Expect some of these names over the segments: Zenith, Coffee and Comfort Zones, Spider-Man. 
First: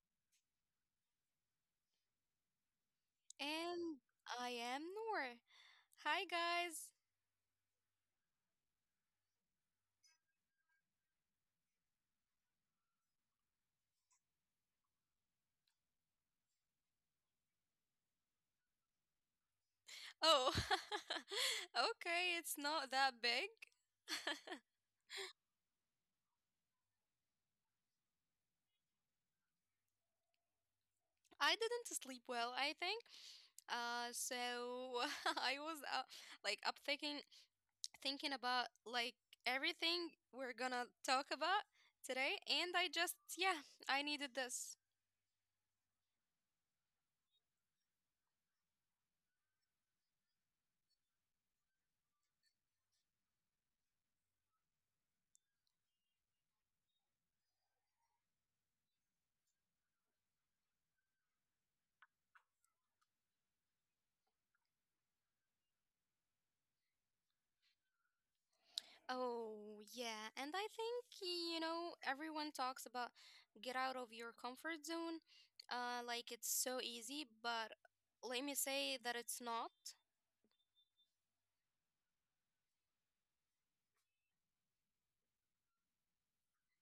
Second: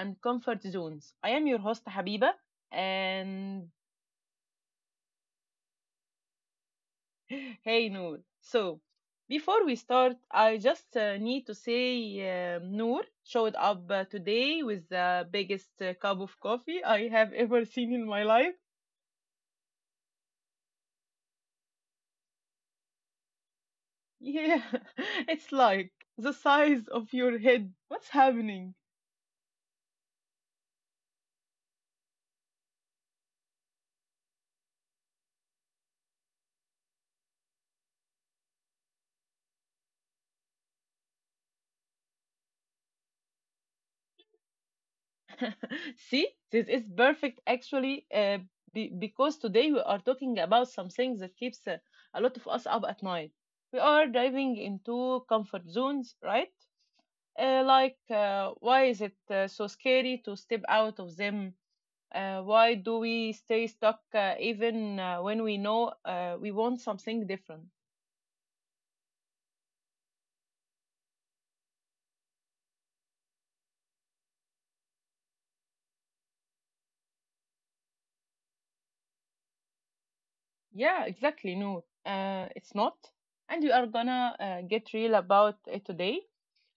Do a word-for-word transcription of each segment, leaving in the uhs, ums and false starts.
and Comfort Zones. I am your host Habiba and And I am Noor. Hi, guys. hey Noor. So, before we start, I just uh, need to say um Noor showed up uh, today with the biggest uh, cup of coffee I have ever seen in my life. Oh, okay, it's not that big. Yeah, it's like the size of your head. What's happening? I didn't sleep well, I think. Uh, so I was up, like up thinking, thinking about like everything we're gonna talk about today, and I just, yeah, I needed this. See, this is perfect actually, uh, be- because today we are talking about some things that keeps uh, a lot of us up at night. We are diving into comfort zones, right? Uh, like, uh, why is it uh, so scary to step out of them? Uh, why do we stay stuck uh, even uh, when we know uh, we want something different? Oh, yeah. And I think, you know, everyone talks about get out of your comfort zone, uh, like it's so easy, but let me say that it's not. Yeah, exactly. No, uh, it's not. And we are gonna uh, get real about it today.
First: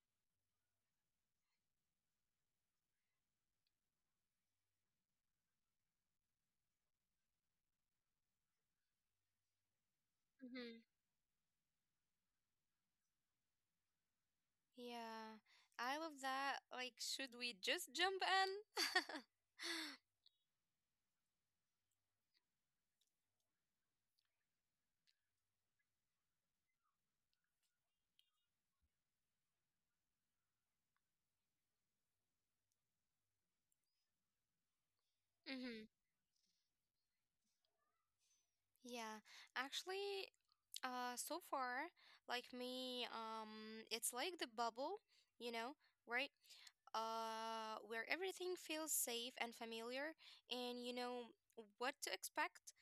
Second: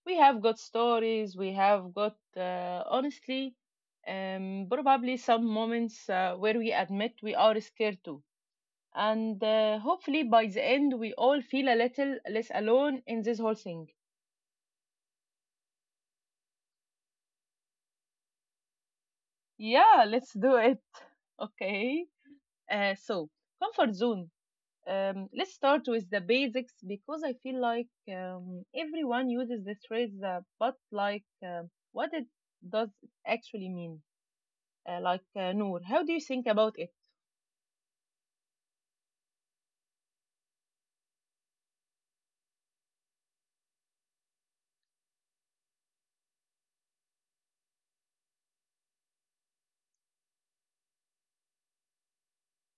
We have got stories, we have got, uh, honestly, um, probably some moments uh, where we admit we are scared too. And uh, hopefully, by the hmm end, we all feel a little less alone in this whole thing. Yeah, I love that. Like, should we just jump in? Yeah, let's do it. Okay. Uh, so, comfort zone. Um, let's start with the basics because I feel like um, everyone uses this phrase, uh, but like, um what it does it actually mean? Uh, like, uh, Noor, hmm how do you think about it? Yeah, actually, uh, so far, like me, um, it's like the bubble, you know, right? Uh, where everything feels safe and familiar, and you know what to expect.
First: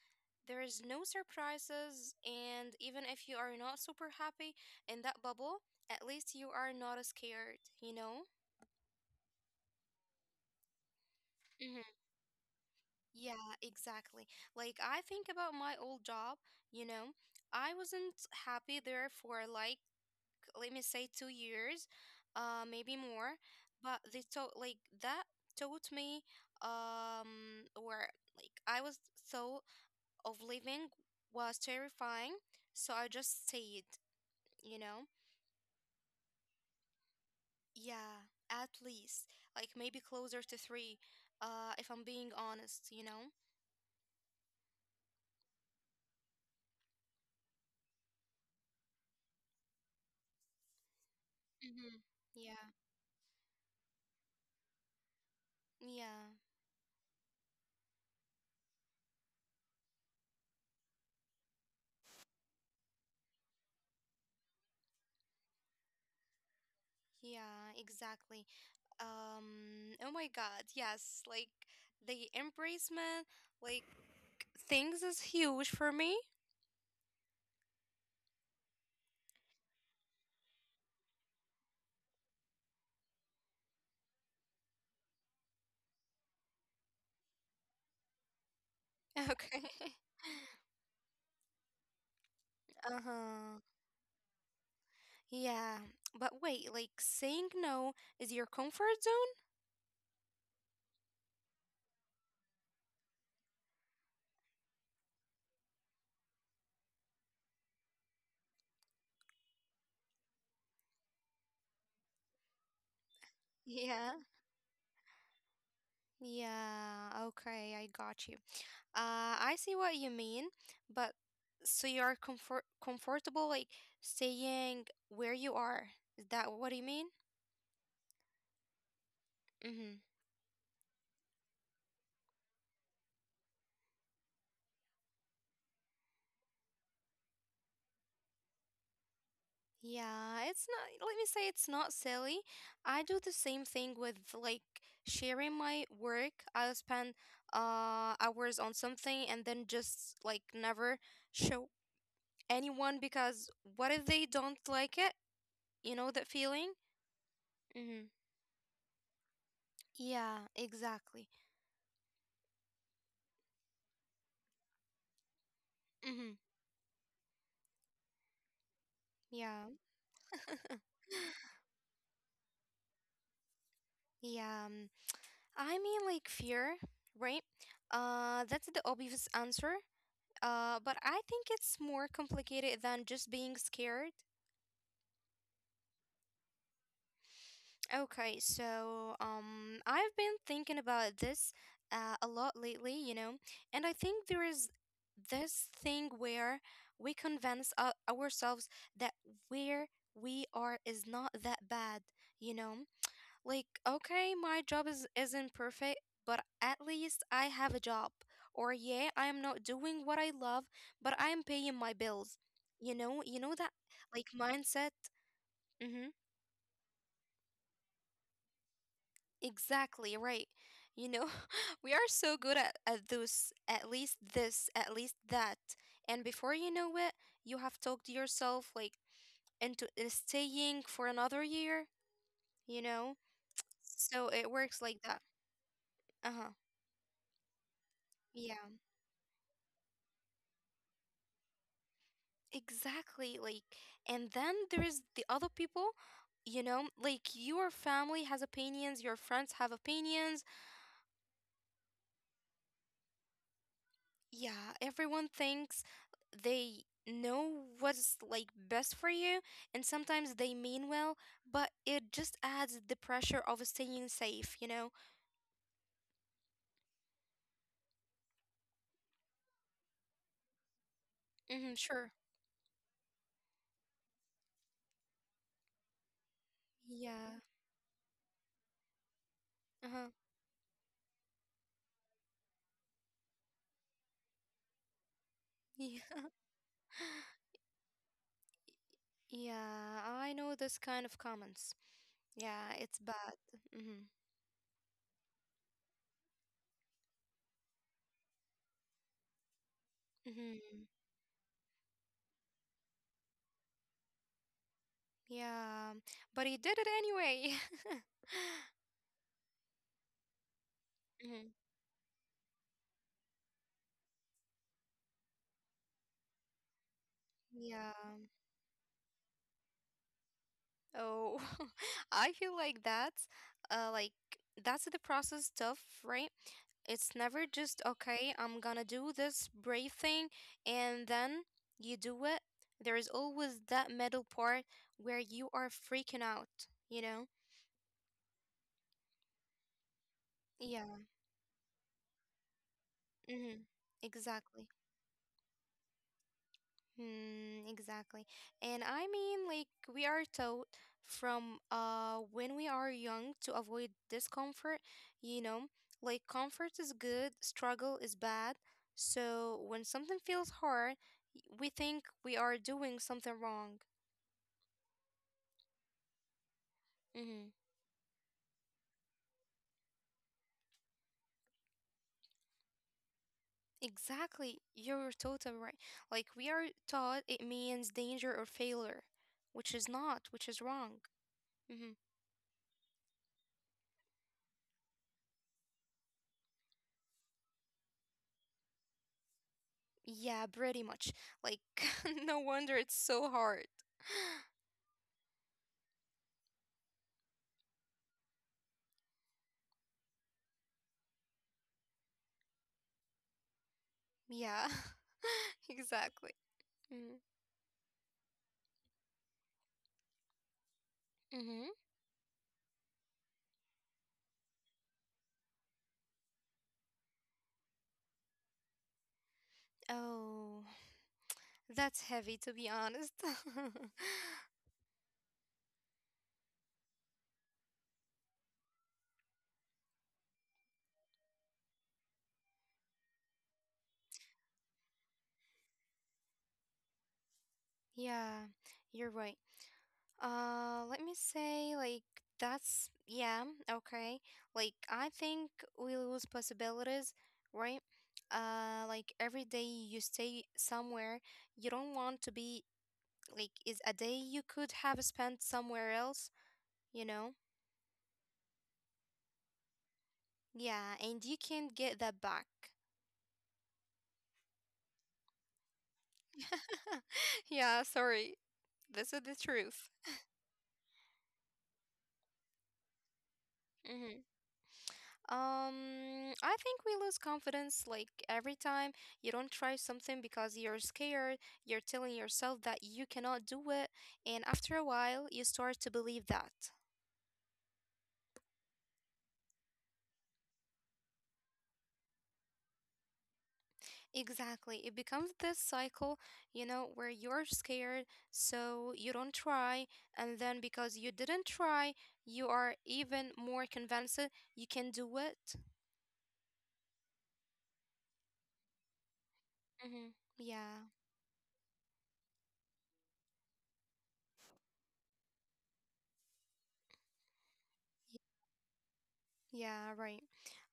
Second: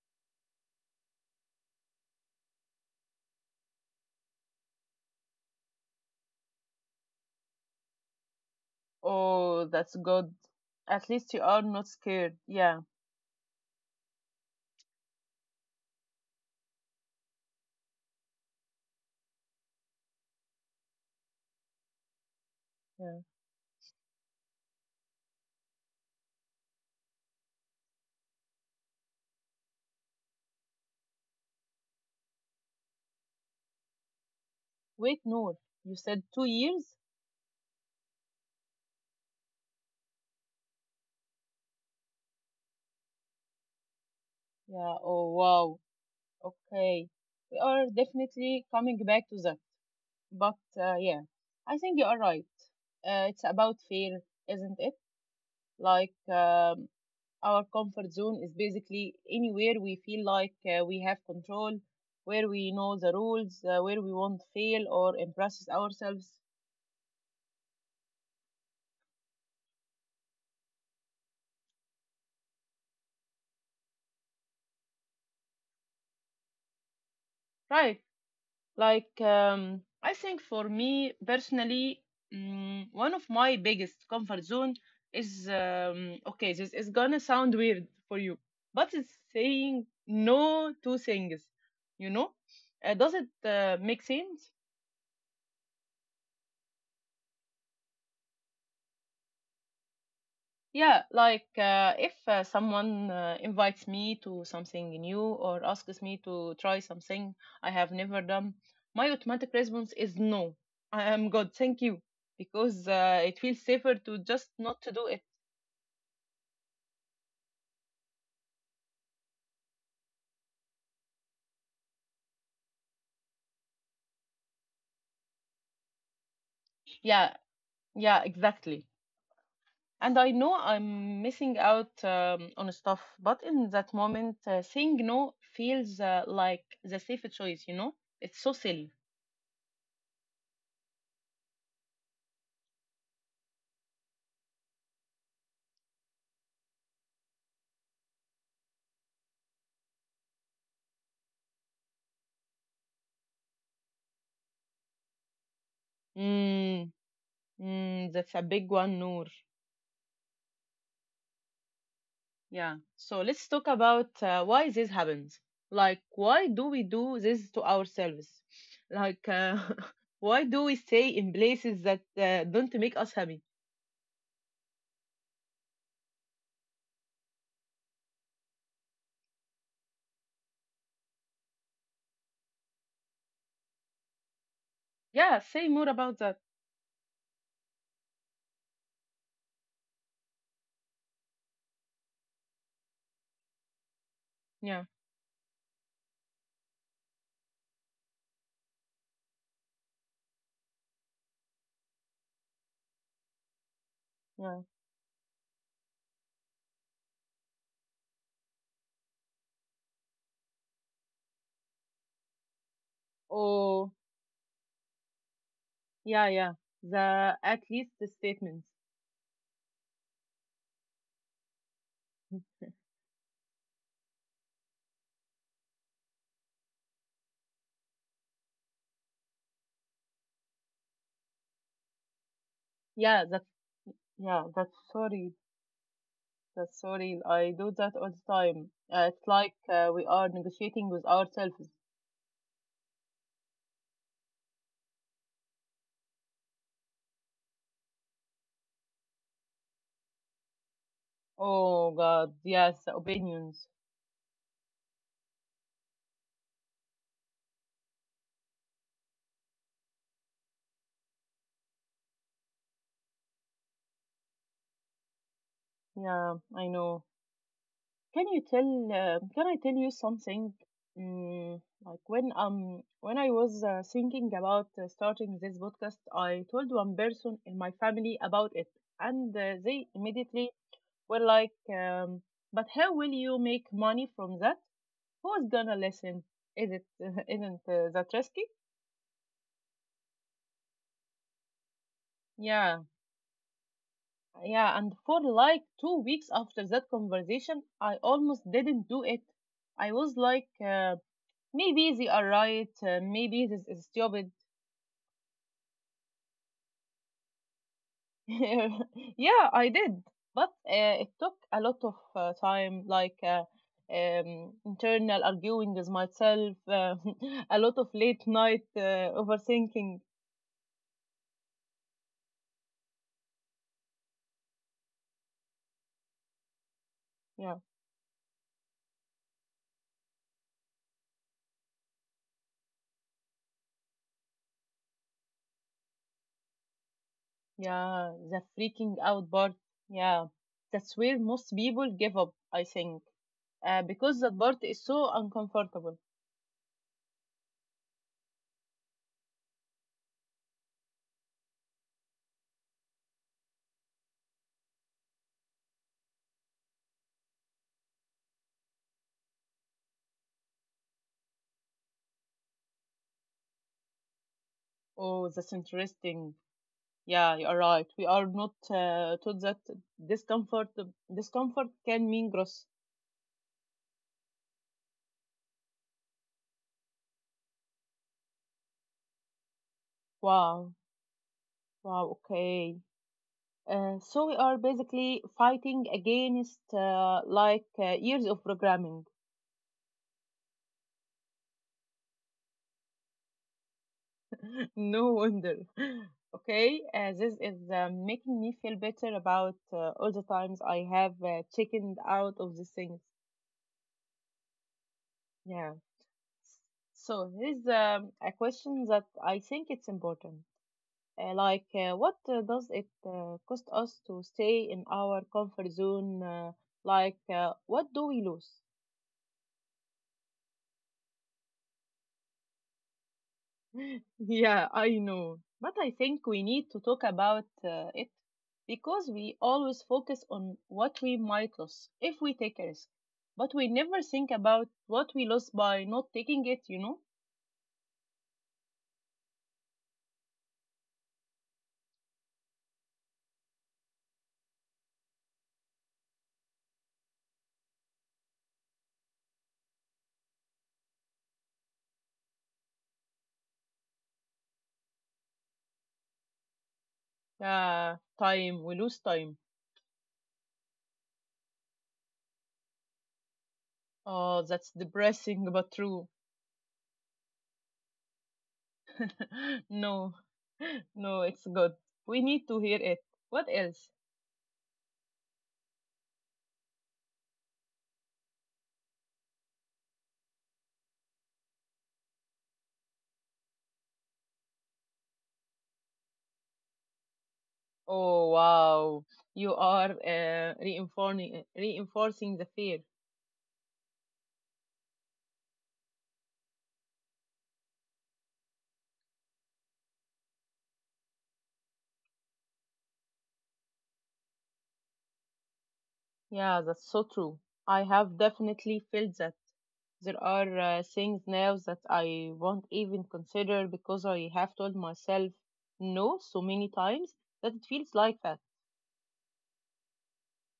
There is no surprises, and even if you are not super happy in that bubble, at least you are not scared, you know? Oh, that's good. At least you are hmm not scared. Yeah, Yeah, exactly. Like, I think about my old job, you know, I wasn't happy there for like let me say two years, uh, maybe yeah. more. But they taught like that taught me um where like I was thought of living was terrifying, so I just stayed, you know? Wait, Noor, you said two years? Yeah, at least like maybe closer to three, uh, if I'm being honest, you know? Yeah, oh wow. Okay. We are definitely coming back to that. But uh, yeah, I Mm-hmm. think you are right. Yeah, Uh, it's about fear, isn't it? Like, yeah, um, our comfort zone is basically anywhere we feel like uh, we have control, where we know the rules, uh, where we won't fail or impress ourselves. yeah, exactly. Um oh my god, yes, like the embracement like things is huge for me. Right. Like, um, I think for me personally, mm, one of my biggest comfort zone is um, okay, this is gonna sound weird for you, but it's saying Okay. no to things, you know? Uh, does it Uh-huh. uh, make sense? Yeah, but wait, like saying no is your comfort zone? Yeah, like uh, if uh, someone uh, invites me to something new or asks me to try something I have never done, my automatic response is no. I am good, thank you, because uh, it feels safer Yeah, to just not to do it. yeah, okay, I got you. uh I see what you mean. But so you are comfort comfortable like staying where you are, is that what you mean? Yeah, yeah, exactly. Mm-hmm. And I know I'm missing out um, on stuff, but in that moment, uh, saying no feels uh, like the safer choice, you know? It's so silly. Yeah, it's not, let me say it's not silly. I do the same thing with like sharing my work. I'll spend uh hours on something and then just like never show anyone because what if they don't like it? You know that feeling? Mm, Mm-hmm. mm, that's a big one, Noor. Yeah, exactly. Yeah. So let's talk about uh, why this happens. Like, Mm-hmm. why do we do this to ourselves? Like, uh, Yeah. why do we stay in places that uh, don't make us happy? Yeah, um, I mean like fear, right? Uh, that's the obvious answer. Uh, but I think it's more complicated than just being scared. Yeah. Say more about that. Okay, so um, I've been thinking about this uh, a lot lately, you know, and I think there is Yeah. this thing where we convince ou- ourselves that where we are is not that bad, you know? Like, okay, my Yeah. job is isn't perfect, but at least I have a job. Or yeah, I am not doing what I love, but I am paying my bills. You know, you know that Oh, like mindset. Mm-hmm. yeah, yeah. The at least the statements. Exactly right. You know, we are so good at, at those, at least this, at least that. And before you know it, you have talked yourself like into uh, staying for another year, you know? Yeah. That. So it Yeah. works That's like that. sorry. Uh huh. That's sorry. I do that all the Yeah, time. Uh, it's like uh, we are negotiating with ourselves. exactly. Like, and then there is the other people, you know, like your family has opinions, your friends have opinions. Oh God. Yes. The opinions. Yeah, everyone thinks they know what's like best for you, and sometimes they mean well, but it just adds the pressure of staying safe, you know? Yeah. I know. Can you tell uh, can I tell you something? Mm-hmm, Mm, sure. like when um when I was uh, thinking about uh, starting this podcast, I told one Yeah. person in my family about it, and uh, they Uh-huh. immediately were like, um, "But how will you make money from that? Who's gonna Yeah. listen? Is it isn't uh, that risky?" Yeah, I know this kind of comments. Yeah, Yeah, it's bad. Mm-hmm. yeah. And for like two weeks after that conversation, I almost didn't do it. I was like. Mm-hmm. Uh, Maybe they are right. Uh, maybe this is stupid. Yeah, but he did it anyway. yeah, I did. But uh, it took hmm a lot of uh, time, like uh, um, internal arguing with myself, uh, a Yeah. lot of late night uh, overthinking. Oh, I feel like that's uh like that's the process stuff, right? It's never just Yeah, okay, I'm gonna do this brave thing and then you do it. There is always that middle part where you are freaking out, you know? yeah, the freaking out part. Yeah, Yeah. that's where most people give up, I think, Mm-hmm. uh, because that Exactly. part is so uncomfortable. Mm, exactly. And I mean, like, we are taught from uh when we are young to avoid discomfort, you know, like comfort is good, struggle is bad. So when something feels hard, y- we think we are doing something wrong. Oh, that's interesting. Yeah, Mm-hmm. you are right. We are not uh, taught that discomfort discomfort can mean growth. Exactly. You're totally right. Like, we are taught it means danger or failure, which is not, which is Wow, wrong. Mm-hmm. wow, okay. Uh, so we are basically fighting against uh, like uh, years of programming. Yeah, pretty much. Like, no wonder it's so hard. no wonder. Okay, uh, this is uh, making me feel better about uh, all the times I have uh, chickened out of these things. Yeah, Yeah. exactly. Mm. So here's um, a question that I think it's important. Uh, hmm like, uh, what uh, does it uh, cost us to stay in our comfort zone? Uh, like, uh, what do we lose? Oh, that's heavy to be honest. Yeah, I know. But I think we need to talk about uh, it because we always focus on what we might lose if we take a risk. But we never think about what we lose by not taking it, you know? Yeah, you're right. Uh, let me say, like, that's, yeah, okay. Like, I think we lose possibilities, right? Uh, like, every day you stay somewhere you don't want to be like is a day you could have spent somewhere else, you know? Uh, time, we lose time. Yeah, and you can't get that back. Oh, that's depressing but true. Yeah, sorry. This is the truth. no, no, it's good. We need to hear it. What else? hmm Um, I think we lose confidence like every time you don't try something because you're scared, you're telling yourself that you cannot do it, and after a while, you start to believe that. Oh wow, you are uh, reinforcing reinforcing the fear. Exactly. It becomes this cycle, you know, where you're scared, so you don't try. And then because you didn't try, you are even more convinced you can do it. Yeah, that's so true. I have definitely felt that. Mm-hmm. There are Yeah. uh, things now that I won't even consider because I have told myself no so many times that it feels y- like that. Yeah, right.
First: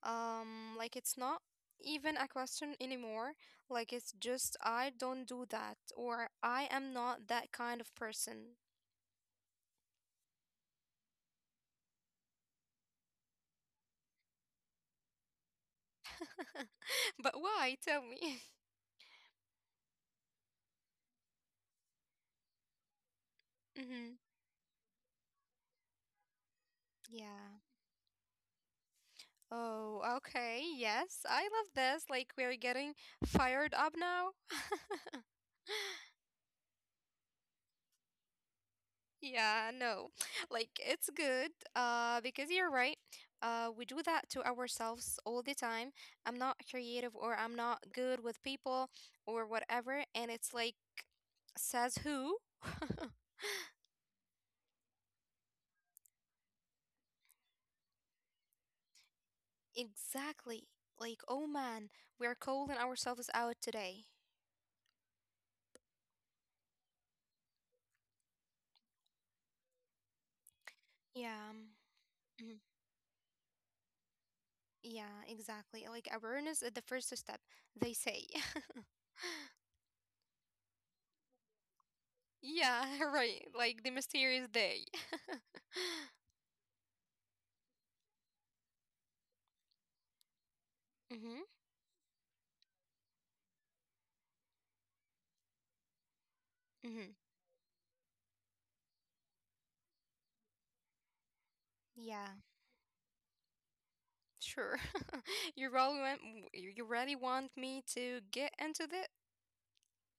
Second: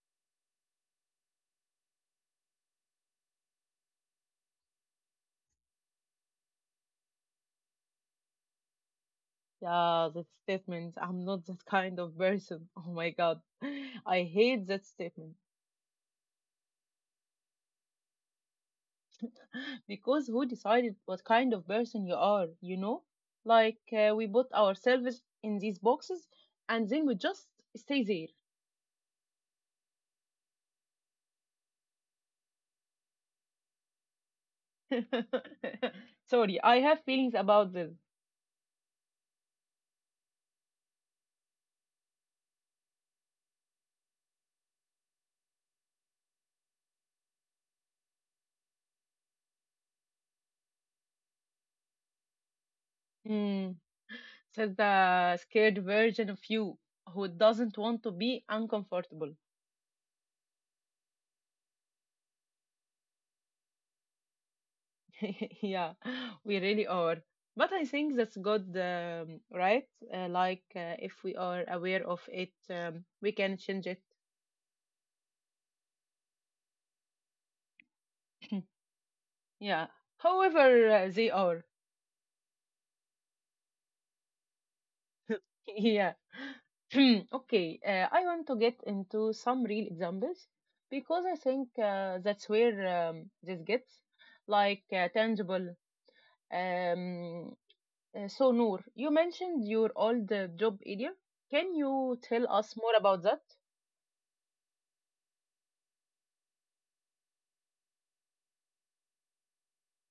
Um, like it's not even a question anymore. Like it's just I don't do that, or I am not that kind of person. Yeah, that statement. I'm not that kind of person. Oh my god, I hate that statement. But why? Tell me. because who decided what kind of person you are, you know? Like Mm-hmm. uh, we put ourselves in these boxes and then we just Yeah. stay Oh, okay. Yes, I love this. Like, we're getting fired up now. there. Sorry, I have feelings about this. Yeah, no. Like, it's good. Uh, because you're right. Uh, we do that to ourselves all the time. I'm not creative, or I'm not good with people or whatever. And it's like, says who? Mm, says the scared version of you who doesn't want to be uncomfortable. Exactly. Like, oh man, we're calling ourselves out today. yeah, we really are. But I think that's good, um, right? Uh, like uh, if we Yeah. are aware of it, Mm. um, we can change it. Yeah, exactly. Like awareness is the first step, they say. yeah, however uh, they are. Yeah, right. Like the mysterious day. Yeah. Okay, uh, I want to get into some real examples because I Mhm. think uh, that's where um, this gets like uh, tangible. Mhm. Um, uh, so, Noor, you mentioned your old uh, job earlier. Can you Yeah, tell us more about that? sure. You really want you you really want me to get into that?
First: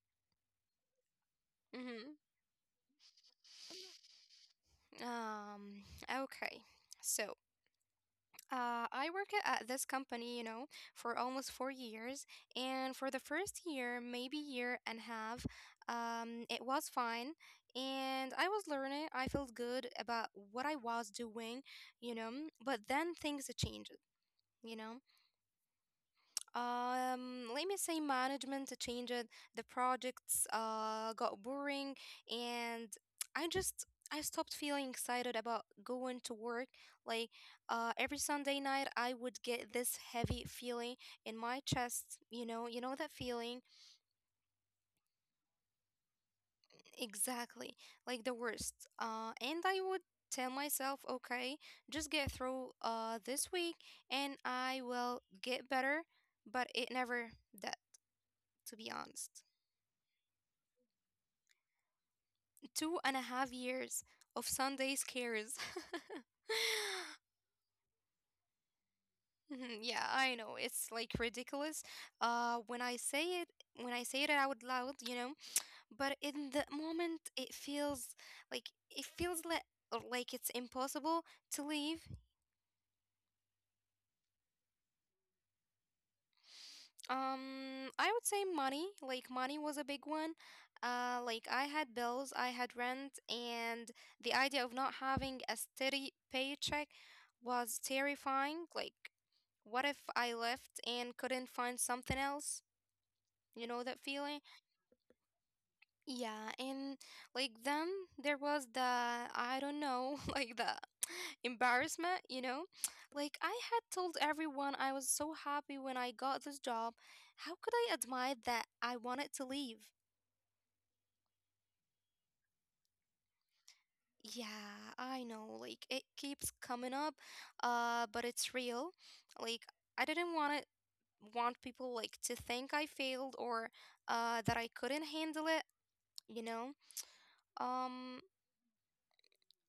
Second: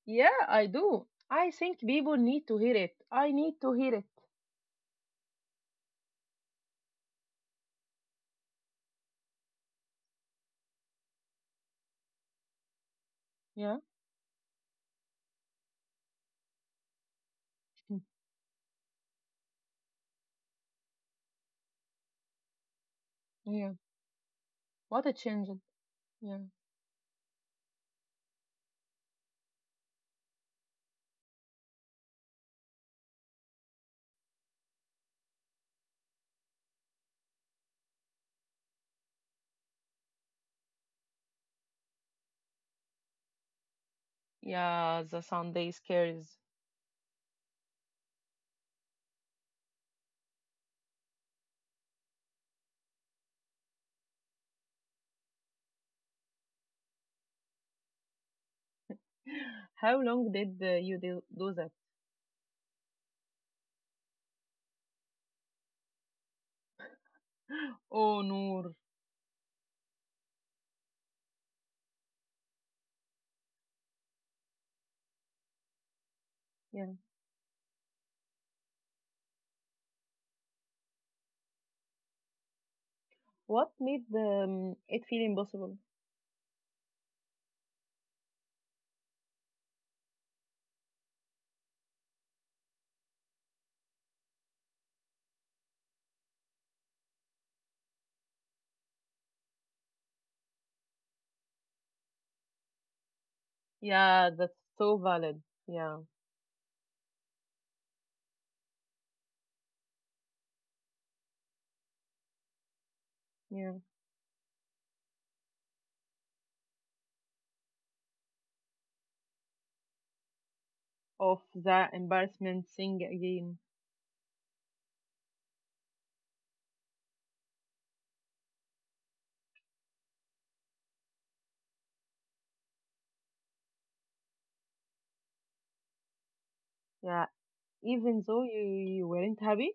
Yeah, I do. I think Mhm. people need to hear it. I need to hear it. Um, okay. So, Uh, I worked at this company, you know, for almost four years, and for the first Yeah, year, maybe year and a half, um, it was fine, Mm. and I was learning. I felt good about what I was doing, you know. But then things yeah. changed, you know. What a change. Yeah, Um, let me say management changed. The projects uh got boring, and I just I stopped feeling excited about going to work. Like, uh, every Sunday night I would get this heavy feeling in my chest. You know, you know that feeling yeah. The Sunday scares. exactly, like the worst. Uh, and I would tell myself, okay, just get through uh this week, and I will get better. But it never did, to be honest. How long did uh, you do, do that? Two and a half years of Sunday scares. Oh, Noor. Mhm, yeah, I know it's like ridiculous. Uh, when I say it, when I say it out loud, you know, but in the Yeah. moment, it feels like it feels like like it's impossible to leave. What made um, it feel impossible? Um, I would say money. Like money was a big one. Uh, like I had bills, I had rent, and the idea of not having a steady paycheck was terrifying. Like, what if I left and couldn't find something else? You know that Yeah, feeling? that's so valid. Yeah. Yeah, and like then there was the I don't know, like the embarrassment, you know? Like I Yeah. had told everyone I was so happy when I got this job. How could I admit that I wanted to leave? Of the embarrassment thing again. Yeah, I know. Like it keeps coming up, uh, but it's real. Like I didn't want it want people like to think I failed or uh that I couldn't handle it, you know? Yeah. Even Um though you, you weren't happy?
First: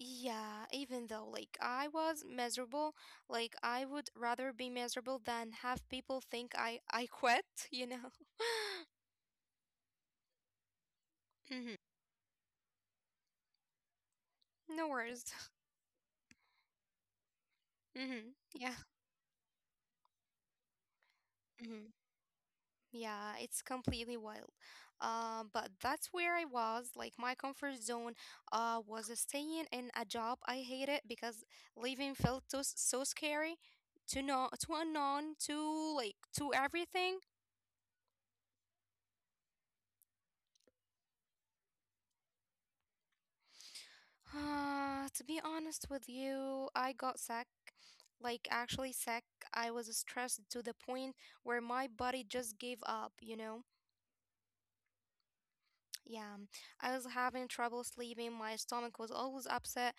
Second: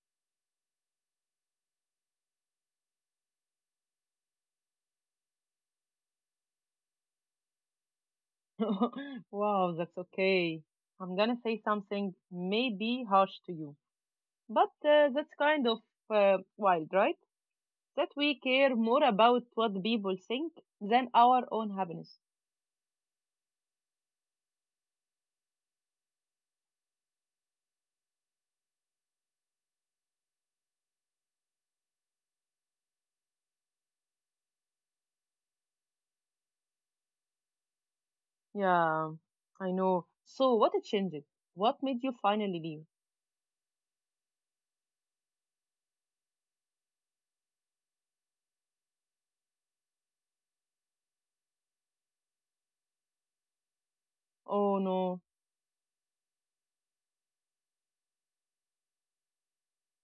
Yeah, even though like I was miserable, like I would rather be miserable than have people think I I quit, you know. wow, that's okay. I'm gonna say hmm something maybe harsh to you. But No uh, worries. that's kind of uh, wild, right? That hmm we care Yeah. more about what people think than our own hmm happiness. Yeah, it's completely wild. Um, but that's where I was. Like my comfort zone, uh, was staying in a job I hated because leaving felt so so scary, to know to unknown, to like to everything. Yeah, I know. So what it changed? What made you finally leave? Uh, to be honest with you, I got sick. Like, actually sick. I was stressed to the point where my body just gave up, you know? Oh no. Yeah. I was having trouble sleeping. My stomach was always upset.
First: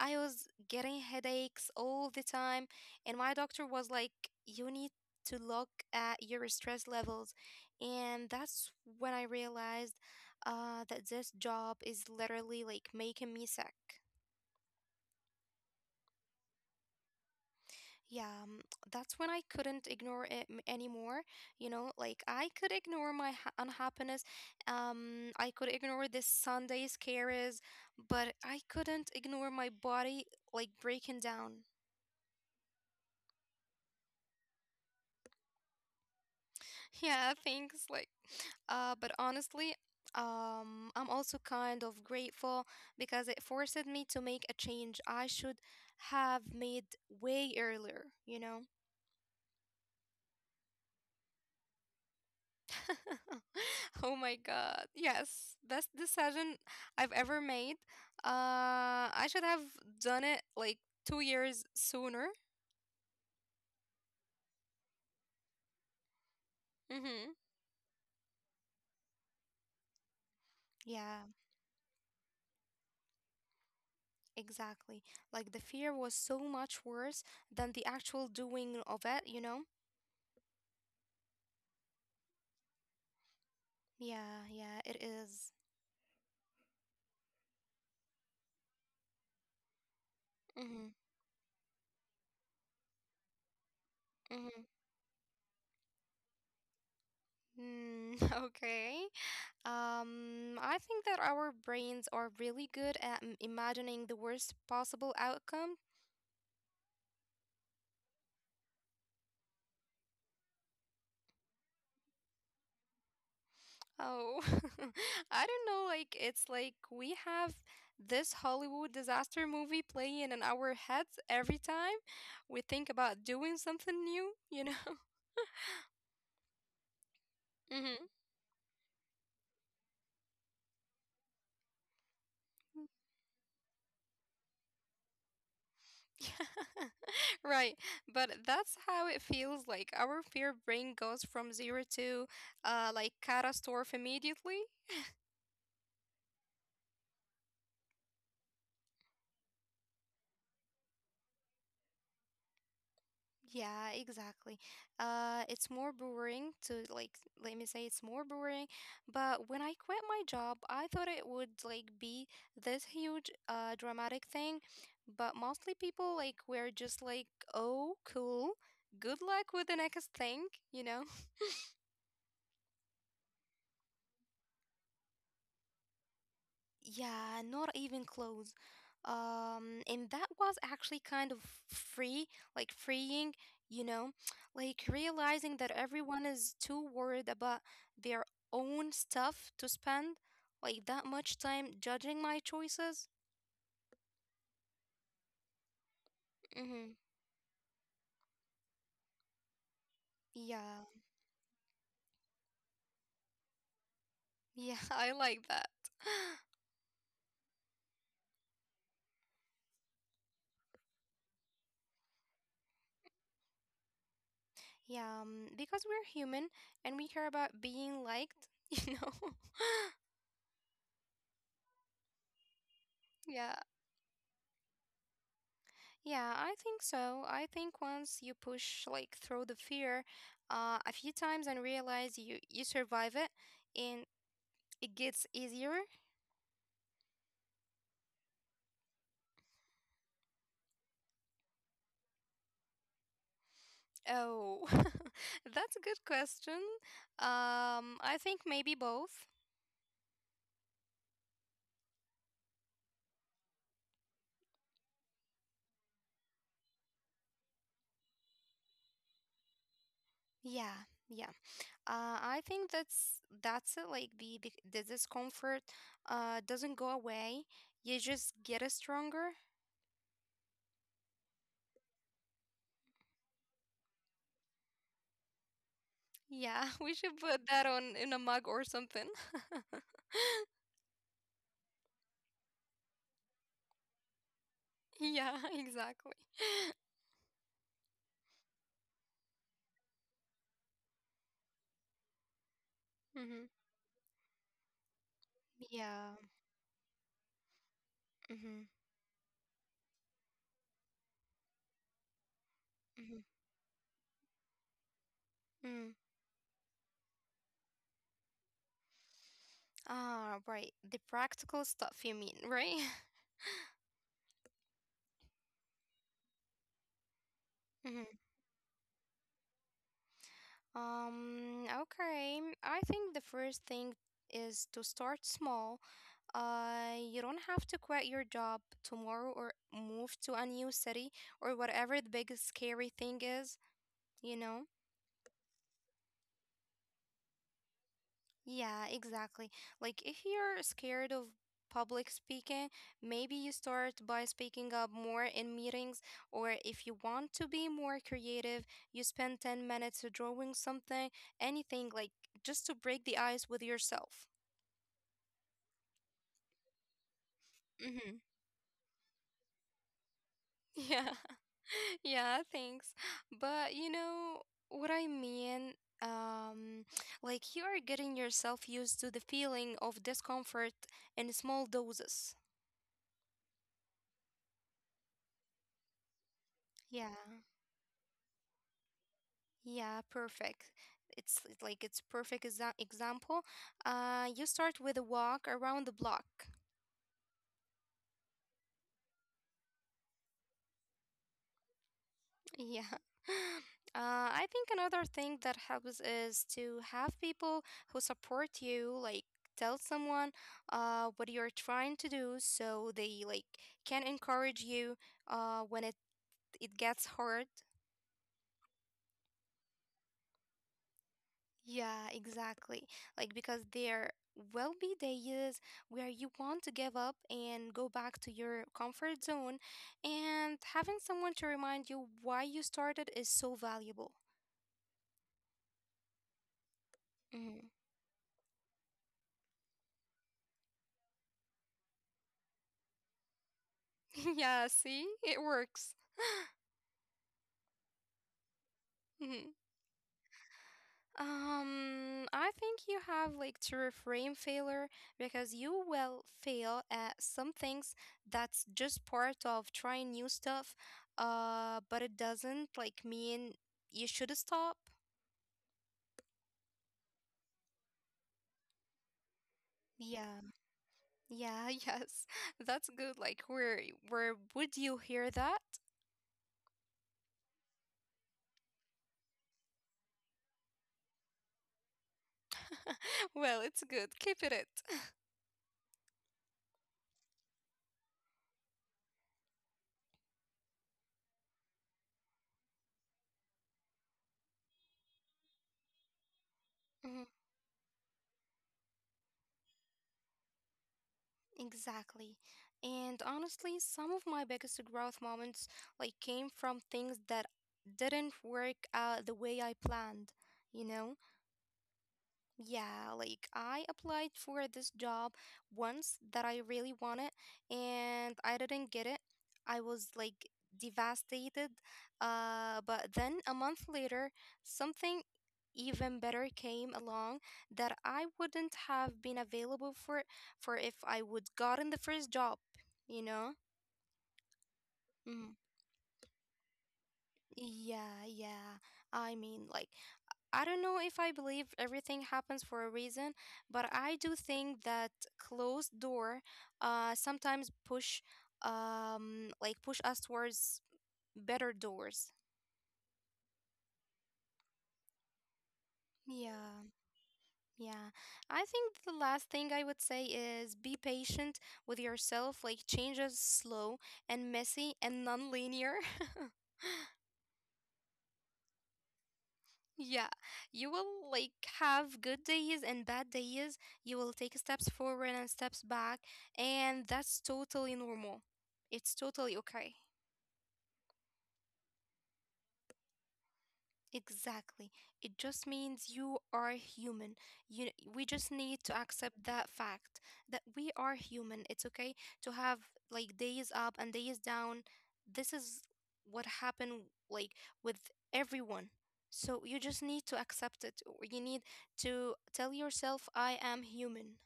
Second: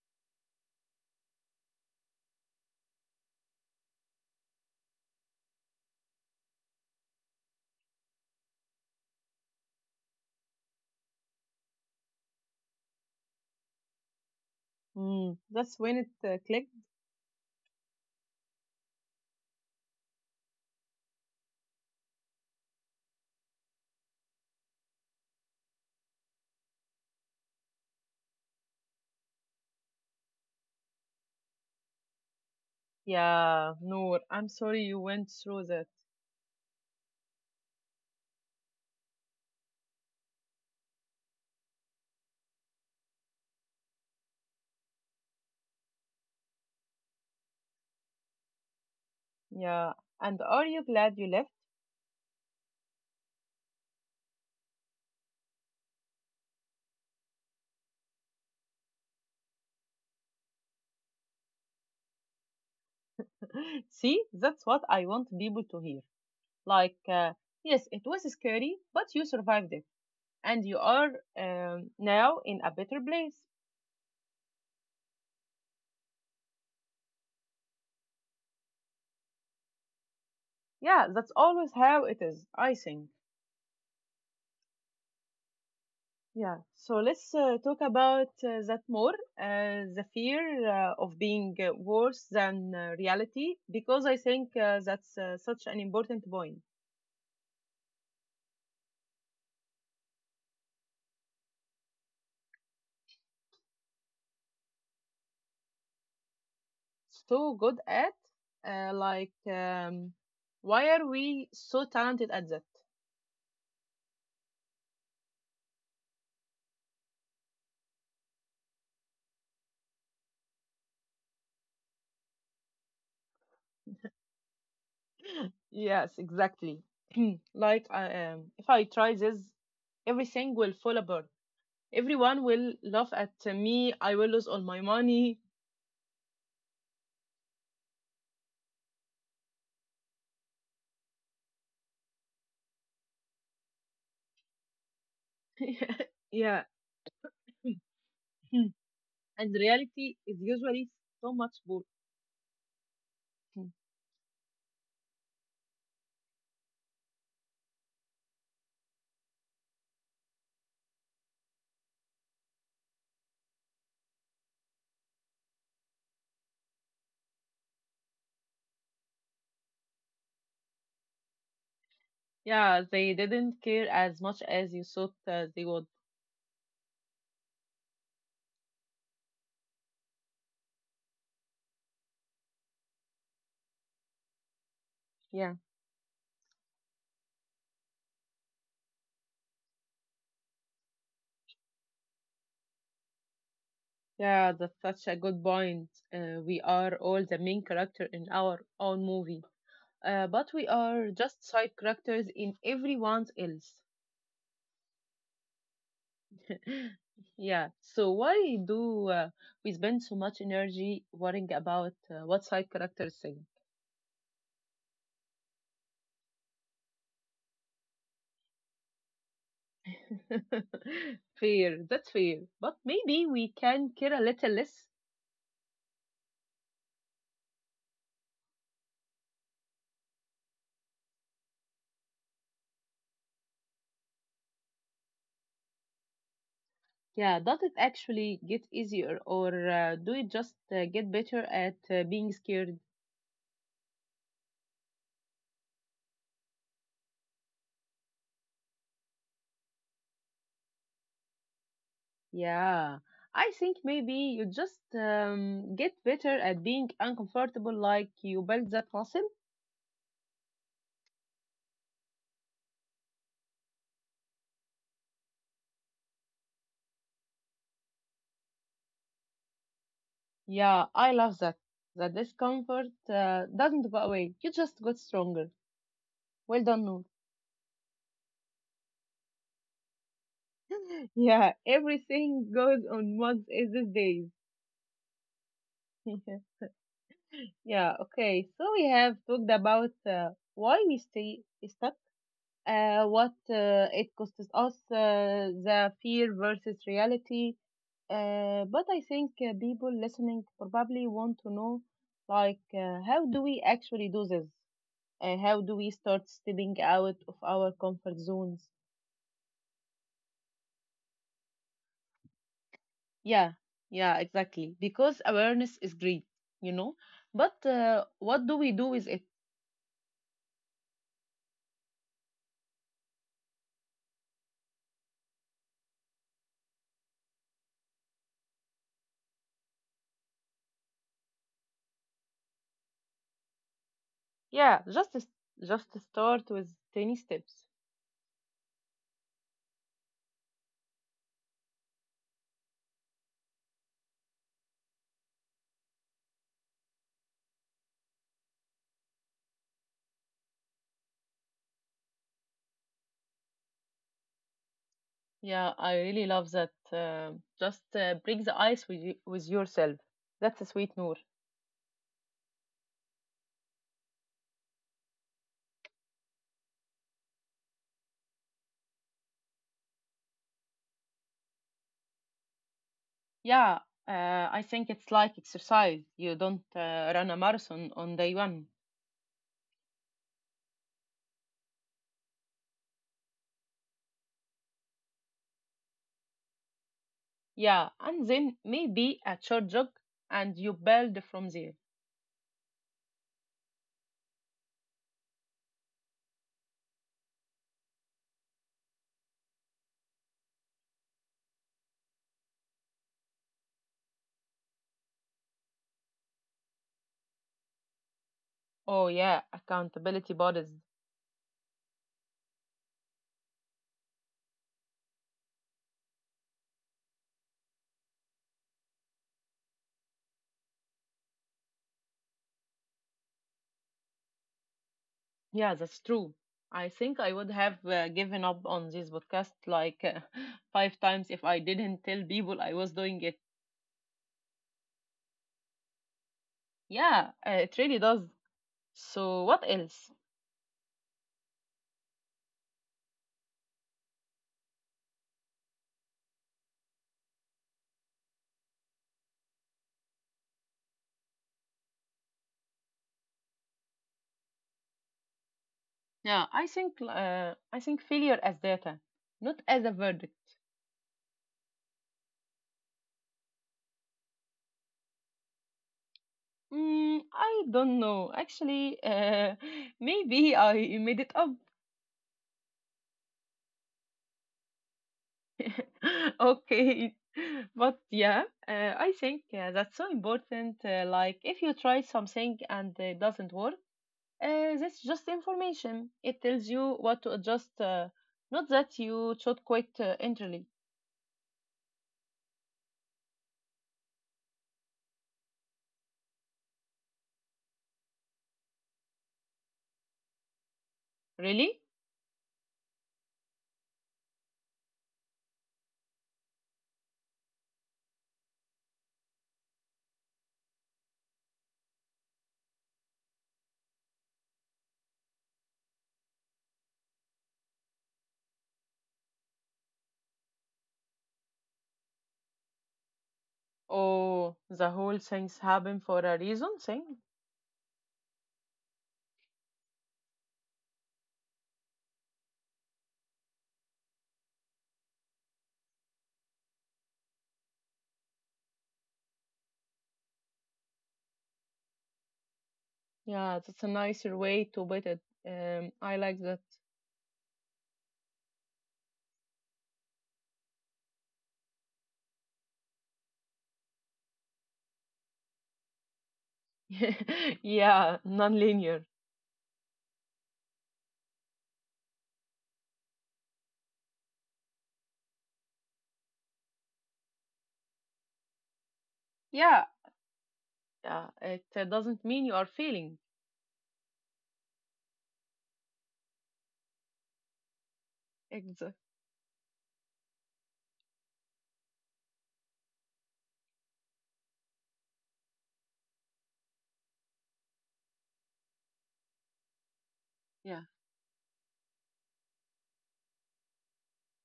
I was getting headaches all the time. And my doctor was like, you need to look at your stress levels. And that's when I realized uh, that this job is literally like making me sick. Mm, that's when it uh, clicked. Yeah, mm, that's when I couldn't ignore it m- anymore. You know, like I could ignore my ha- unhappiness. Um, I could ignore this Sunday scares, but I couldn't ignore my body like breaking down. Yeah, no, I'm sorry you went through that. Yeah, things like, uh, but honestly, um, I'm also kind of grateful because it forced me to make a change I should have made way earlier, you know? Yeah, and are you glad you left? Oh my God. Yes, that's the decision I've ever made. Uh, I should have done it like two years sooner. See, that's what I want people to hear. Like, Mm-hmm. uh, yes, it was scary, but you survived it, and you are Yeah, um, now in a better place. exactly. Like the fear was so much worse than the actual doing of it, you know? Yeah, that's always how it is, I think. Yeah, yeah, it is. Yeah, so let's uh, talk about uh, that more uh, the fear Mm-hmm. uh, of being uh, worse than uh, reality, because I Mm-hmm. think uh, that's uh, such an important point. Mm, okay. Um, I think that our brains are really good at m- imagining the worst possible outcome. So good at, uh, like, um, why are we so talented at that? Oh, I don't know. Like, it's like we have this Hollywood disaster movie playing in our heads every time we think about doing something new, you know? Yes, exactly. like, Mm-hmm. I, um, if I try this, everything will fall apart. Everyone will laugh at me. I will lose all my money. Right. But that's how it feels like our fear brain goes from zero to uh like catastrophe immediately. yeah. and reality is usually so much more. Hmm. Yeah, exactly. Uh, it's more boring to like, let me say it's more boring. But when I quit my job, I thought it would like be this huge, uh, dramatic thing. But mostly people like were just like, oh, cool. Good luck with the next thing, you know? Yeah, they didn't care as much as you thought uh, they would. Yeah, not even close. Um, and that was actually kind of free, like freeing, you know, like realizing Yeah, that everyone is too worried about their own stuff to spend like that much time judging my choices. Yeah, that's such a good point. Uh, we Mm-hmm. are all the main character in our own movie, uh, but we Yeah, are just side characters in everyone else. yeah, I like that. Yeah, so why do uh, we spend so much energy worrying about uh, what side characters Yeah, um, because we're human and we care about being liked, you know. think? fair, that's fair. But maybe Yeah. we can care a little less. Yeah, I think so. I think once you push like through the fear uh, a few times and realize you you survive it and it gets easier. Yeah, does it actually get easier or uh, do you just uh, get better at uh, being scared? Oh, that's a good question. Um, I think maybe both. Yeah, I think maybe you just um, get better at being uncomfortable, like you build that muscle. Yeah, yeah. Uh, I think that's that's it. Like the the, the discomfort uh, doesn't go away. You just get it stronger. Yeah, I love that. That discomfort uh, doesn't go away, you just got stronger. Yeah, Well we done, Noor. should put that on in a mug or something. Yeah, everything goes on mugs is these days. Yeah, exactly. yeah, okay, so we have talked about uh, why we stay stuck uh, Mm-hmm. what uh, it costs us, uh, the Yeah. fear versus reality. Mm-hmm. Uh, but I think uh, people listening probably want to know, like, uh, Mm-hmm. how do we actually do this? Uh, how do Mm. we start stepping out of our comfort zones? Ah, right. The practical stuff you mean, right? Yeah, yeah, exactly. Because awareness is great, you know. But Hmm. uh, what do we do with it? Um, okay. I think the first thing is to start small. Uh, you don't have to quit your job tomorrow or move to a new city or whatever the big scary thing is, you know? Yeah, just just start with tiny steps. Yeah, exactly. Like if you're scared of public speaking, maybe you start by speaking up more in meetings, or if you want to be more creative, you spend ten minutes drawing something, anything like just to break the ice with yourself. Yeah, I really love that. Um just Mm-hmm. uh, break the ice with you, with yourself. That's a sweet Yeah. Noor. Yeah, thanks. But you know what I mean? Um, like you are getting yourself used to the feeling of discomfort in small doses. Yeah, uh, I think it's like exercise. You don't Yeah. uh, run a marathon on day one. Yeah, perfect. It's it's like it's perfect exa- example. Uh, you start with a walk around the block. Yeah, and then maybe a short jog, and you build from there. Yeah. Uh, I think another thing that helps is to have people who support you, like tell someone uh what you're trying to do so they like can encourage you uh when it it gets hard. Oh yeah, accountability bodies. Yeah, exactly. Like because there will be days where you want to give up and go back to your comfort zone, and having someone to remind you why you started is so valuable. Yeah, that's true. I think I would Mhm. have uh, given up on this podcast like uh, five times if I didn't tell people I was doing it. Yeah, see? It works. Yeah, uh, it really does. So Mhm. what else? Um, I think you have like to reframe failure because you will fail at some things, that's just part of trying new stuff, uh, but it doesn't like mean you should stop. Yeah, I think uh, I think failure as data, not as a Yeah, verdict. yeah, yes. That's good. Like where where would you hear that? Mm, I don't know. Actually, uh, maybe I made it up. Well, it's good. Keep it it. okay, but yeah, uh, I think uh, that's so important. Uh, like, if you try something and it doesn't work, uh, that's just information. It tells you Mhm. what to adjust. Uh, not that you should quit uh, entirely. Exactly. And honestly, some of my biggest growth moments like came from things that didn't work out the way I planned, you know? Really? Yeah, like I applied for this job once that I really wanted and I didn't get it. I was like devastated. Uh, but then a month later, something even better came along that I wouldn't have been available for for if I would gotten the first job, you know? Oh, the whole Mm. thing's happen for a reason thing. Yeah, yeah. I mean, like I don't know if I believe everything happens for a reason, but I do think that closed door uh, sometimes push um, like push us towards better doors. Yeah, that's a nicer way to put it. Um, I like that. Yeah, yeah. I think the last thing I would say is be patient with yourself. Like change is slow and messy and non-linear. yeah, non-linear. Yeah, you will like have good days and bad days. You will take steps forward and steps back, and that's totally normal. It's totally Yeah, okay. yeah. It uh, doesn't mean you are failing. Exactly. It just means you are human. You, we just need Exa- to accept that fact that we are human. It's okay to have like days up and days down. This is what happened like with everyone. So you just need to yeah, accept it. Or you need to tell yourself I am human.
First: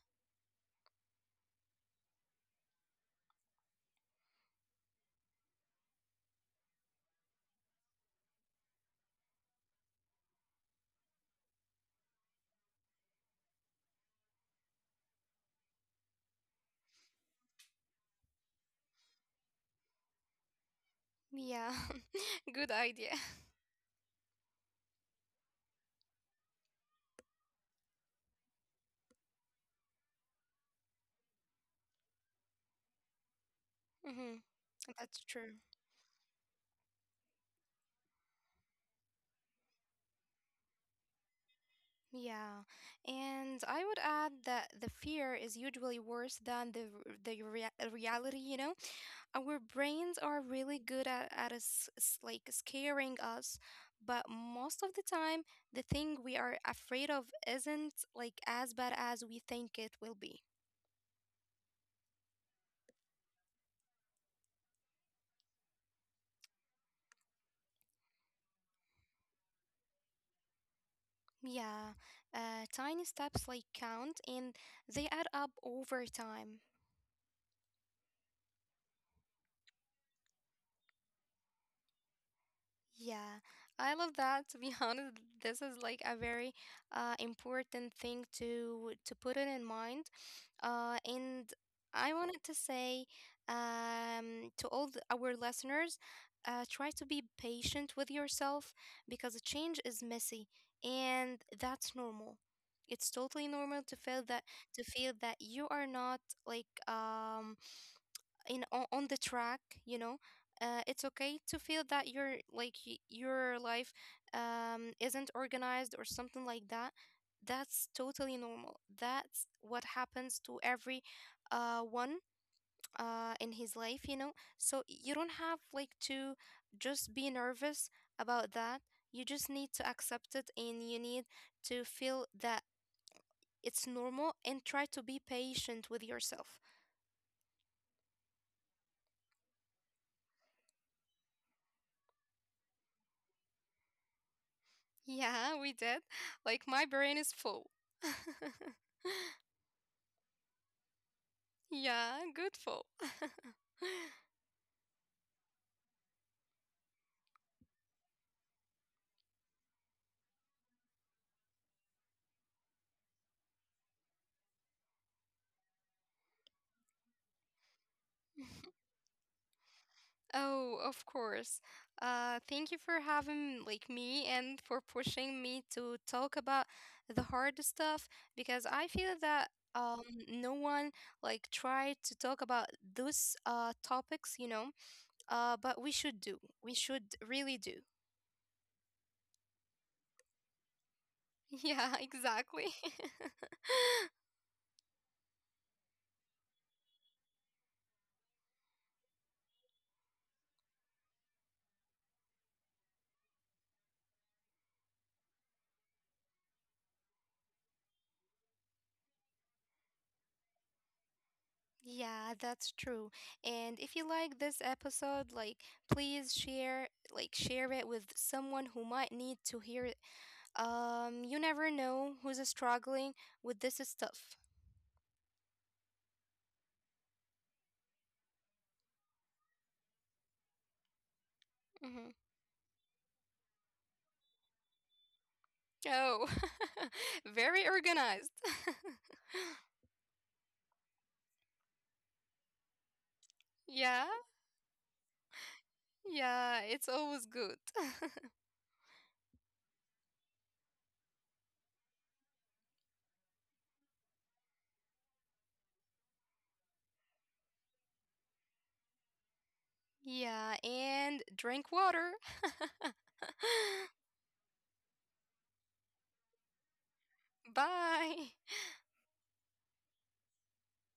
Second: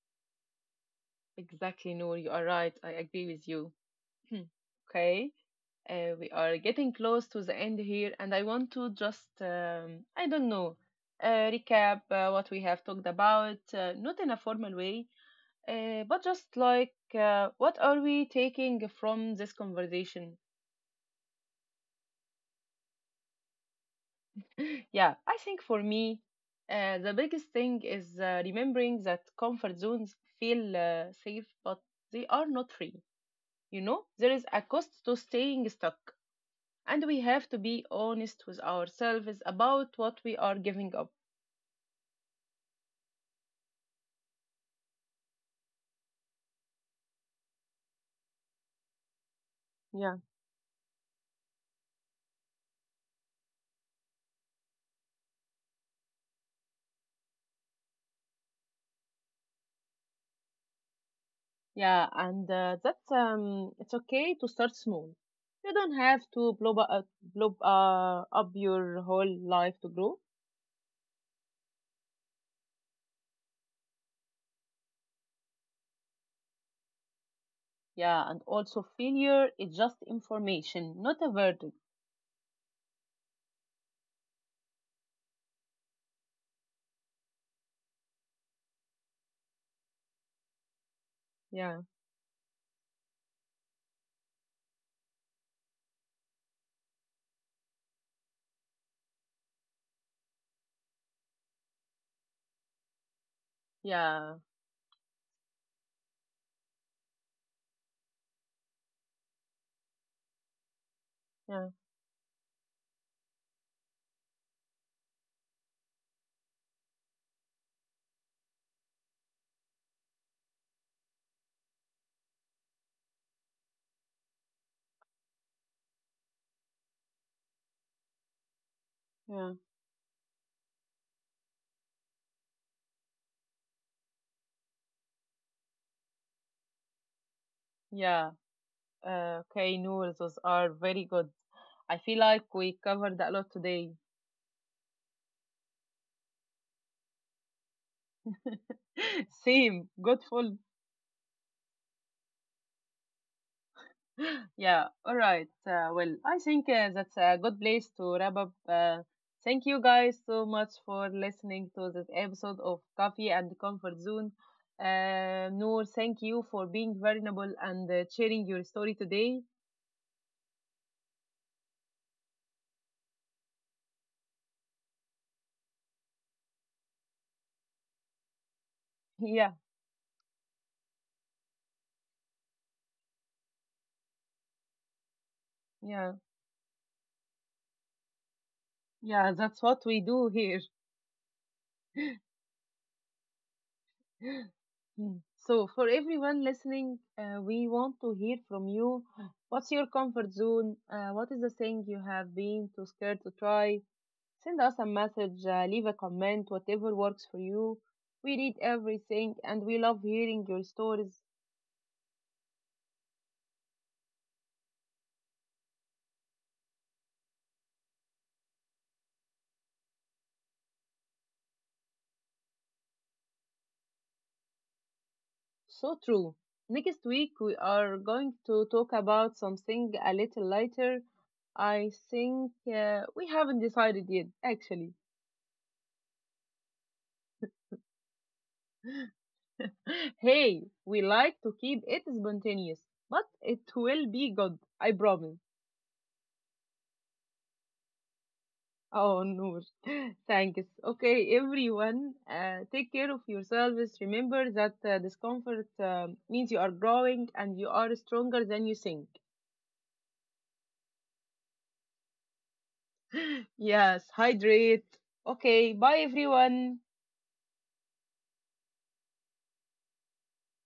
exactly. No, you are right. I agree with you. Hmm. Okay, uh, we are getting close to the end here, and I want to just, um, I don't know, uh, recap uh, what we have talked about, uh, not in a formal way, uh, but just like, uh, what are we taking from this conversation? Yeah. Good idea. Yeah, I think for me, uh, the biggest thing is uh, remembering that comfort zones feel uh, safe, but they are not free. You know, there Hmm. is a cost to That's true. staying stuck, and we have to be honest with ourselves about what we are giving up. Yeah, and I would add that the fear is usually worse than the r- the rea- reality, you know? Our brains Yeah. are really good at, at us, s- like scaring us, but most of the time, the thing we are afraid of isn't like as bad as we think it will be. Yeah, and uh, that um, it's okay to start small. You don't have to blow, bu- uh, blow uh, up your whole life to grow. Yeah, uh, tiny steps like count and they add up over time. Yeah, and also failure is just information, not a verdict. Yeah, I love that. To be honest, this is like a very uh, important thing to to put it in mind. Uh, and Yeah. I wanted to say um, to all the, our listeners, uh, try to be patient with yourself because change is messy, and that's normal. It's totally normal to feel Yeah, that, to feel that you are not like um in on on the track, you know. Uh, it's okay to yeah, feel that your like y- your life um, isn't organized or something like that. That's totally normal, that's what happens to every uh, one uh, in his life, you know. So you don't have like to just be nervous about that, you yeah, just need to accept it and you need to feel that it's normal and try to be patient with yourself. yeah. Uh, okay, Noor, those are very good. I feel like we covered a lot today. Yeah, we did. Like, my brain is full. Same, good full. Yeah, good full. Yeah, all right. Uh, well, I think uh, that's a good place to wrap up. Uh, thank you guys so much for listening to this episode of Coffee and Comfort Zone. Uh, Noor, thank you for being vulnerable and uh, sharing your story today. Oh, of course. Uh, thank you for having like me and for pushing me to talk about the hard stuff because I feel Yeah, that um no one like tried to talk about those uh topics, you know. Uh, but we yeah, should do. We should really do. yeah, that's what we do here. Yeah, exactly. Hmm. So, for everyone listening, uh, we want to hear from you. What's your comfort zone? Uh, what is the thing you have been too scared to try? Send us a message, uh, leave a comment, whatever works for you. We read everything and we love hearing your stories. Yeah, that's true. And if you like this episode, like please share like share it with someone who might need to hear it. Um, you never know who's struggling with this stuff. So true. Next week, we are going to talk about something a little lighter. I Hmm. think uh, we haven't decided yet, actually. Oh, very organized. Hey, we like to keep it spontaneous, but it will Yeah, be good, I promise. yeah, it's always good. Oh, Noor. Thanks. Okay, everyone, uh, take care of yourselves. Remember that uh, discomfort um means you are growing and you are stronger than you think. Yeah, and drink water. yes, hydrate. Okay, bye, everyone. Bye.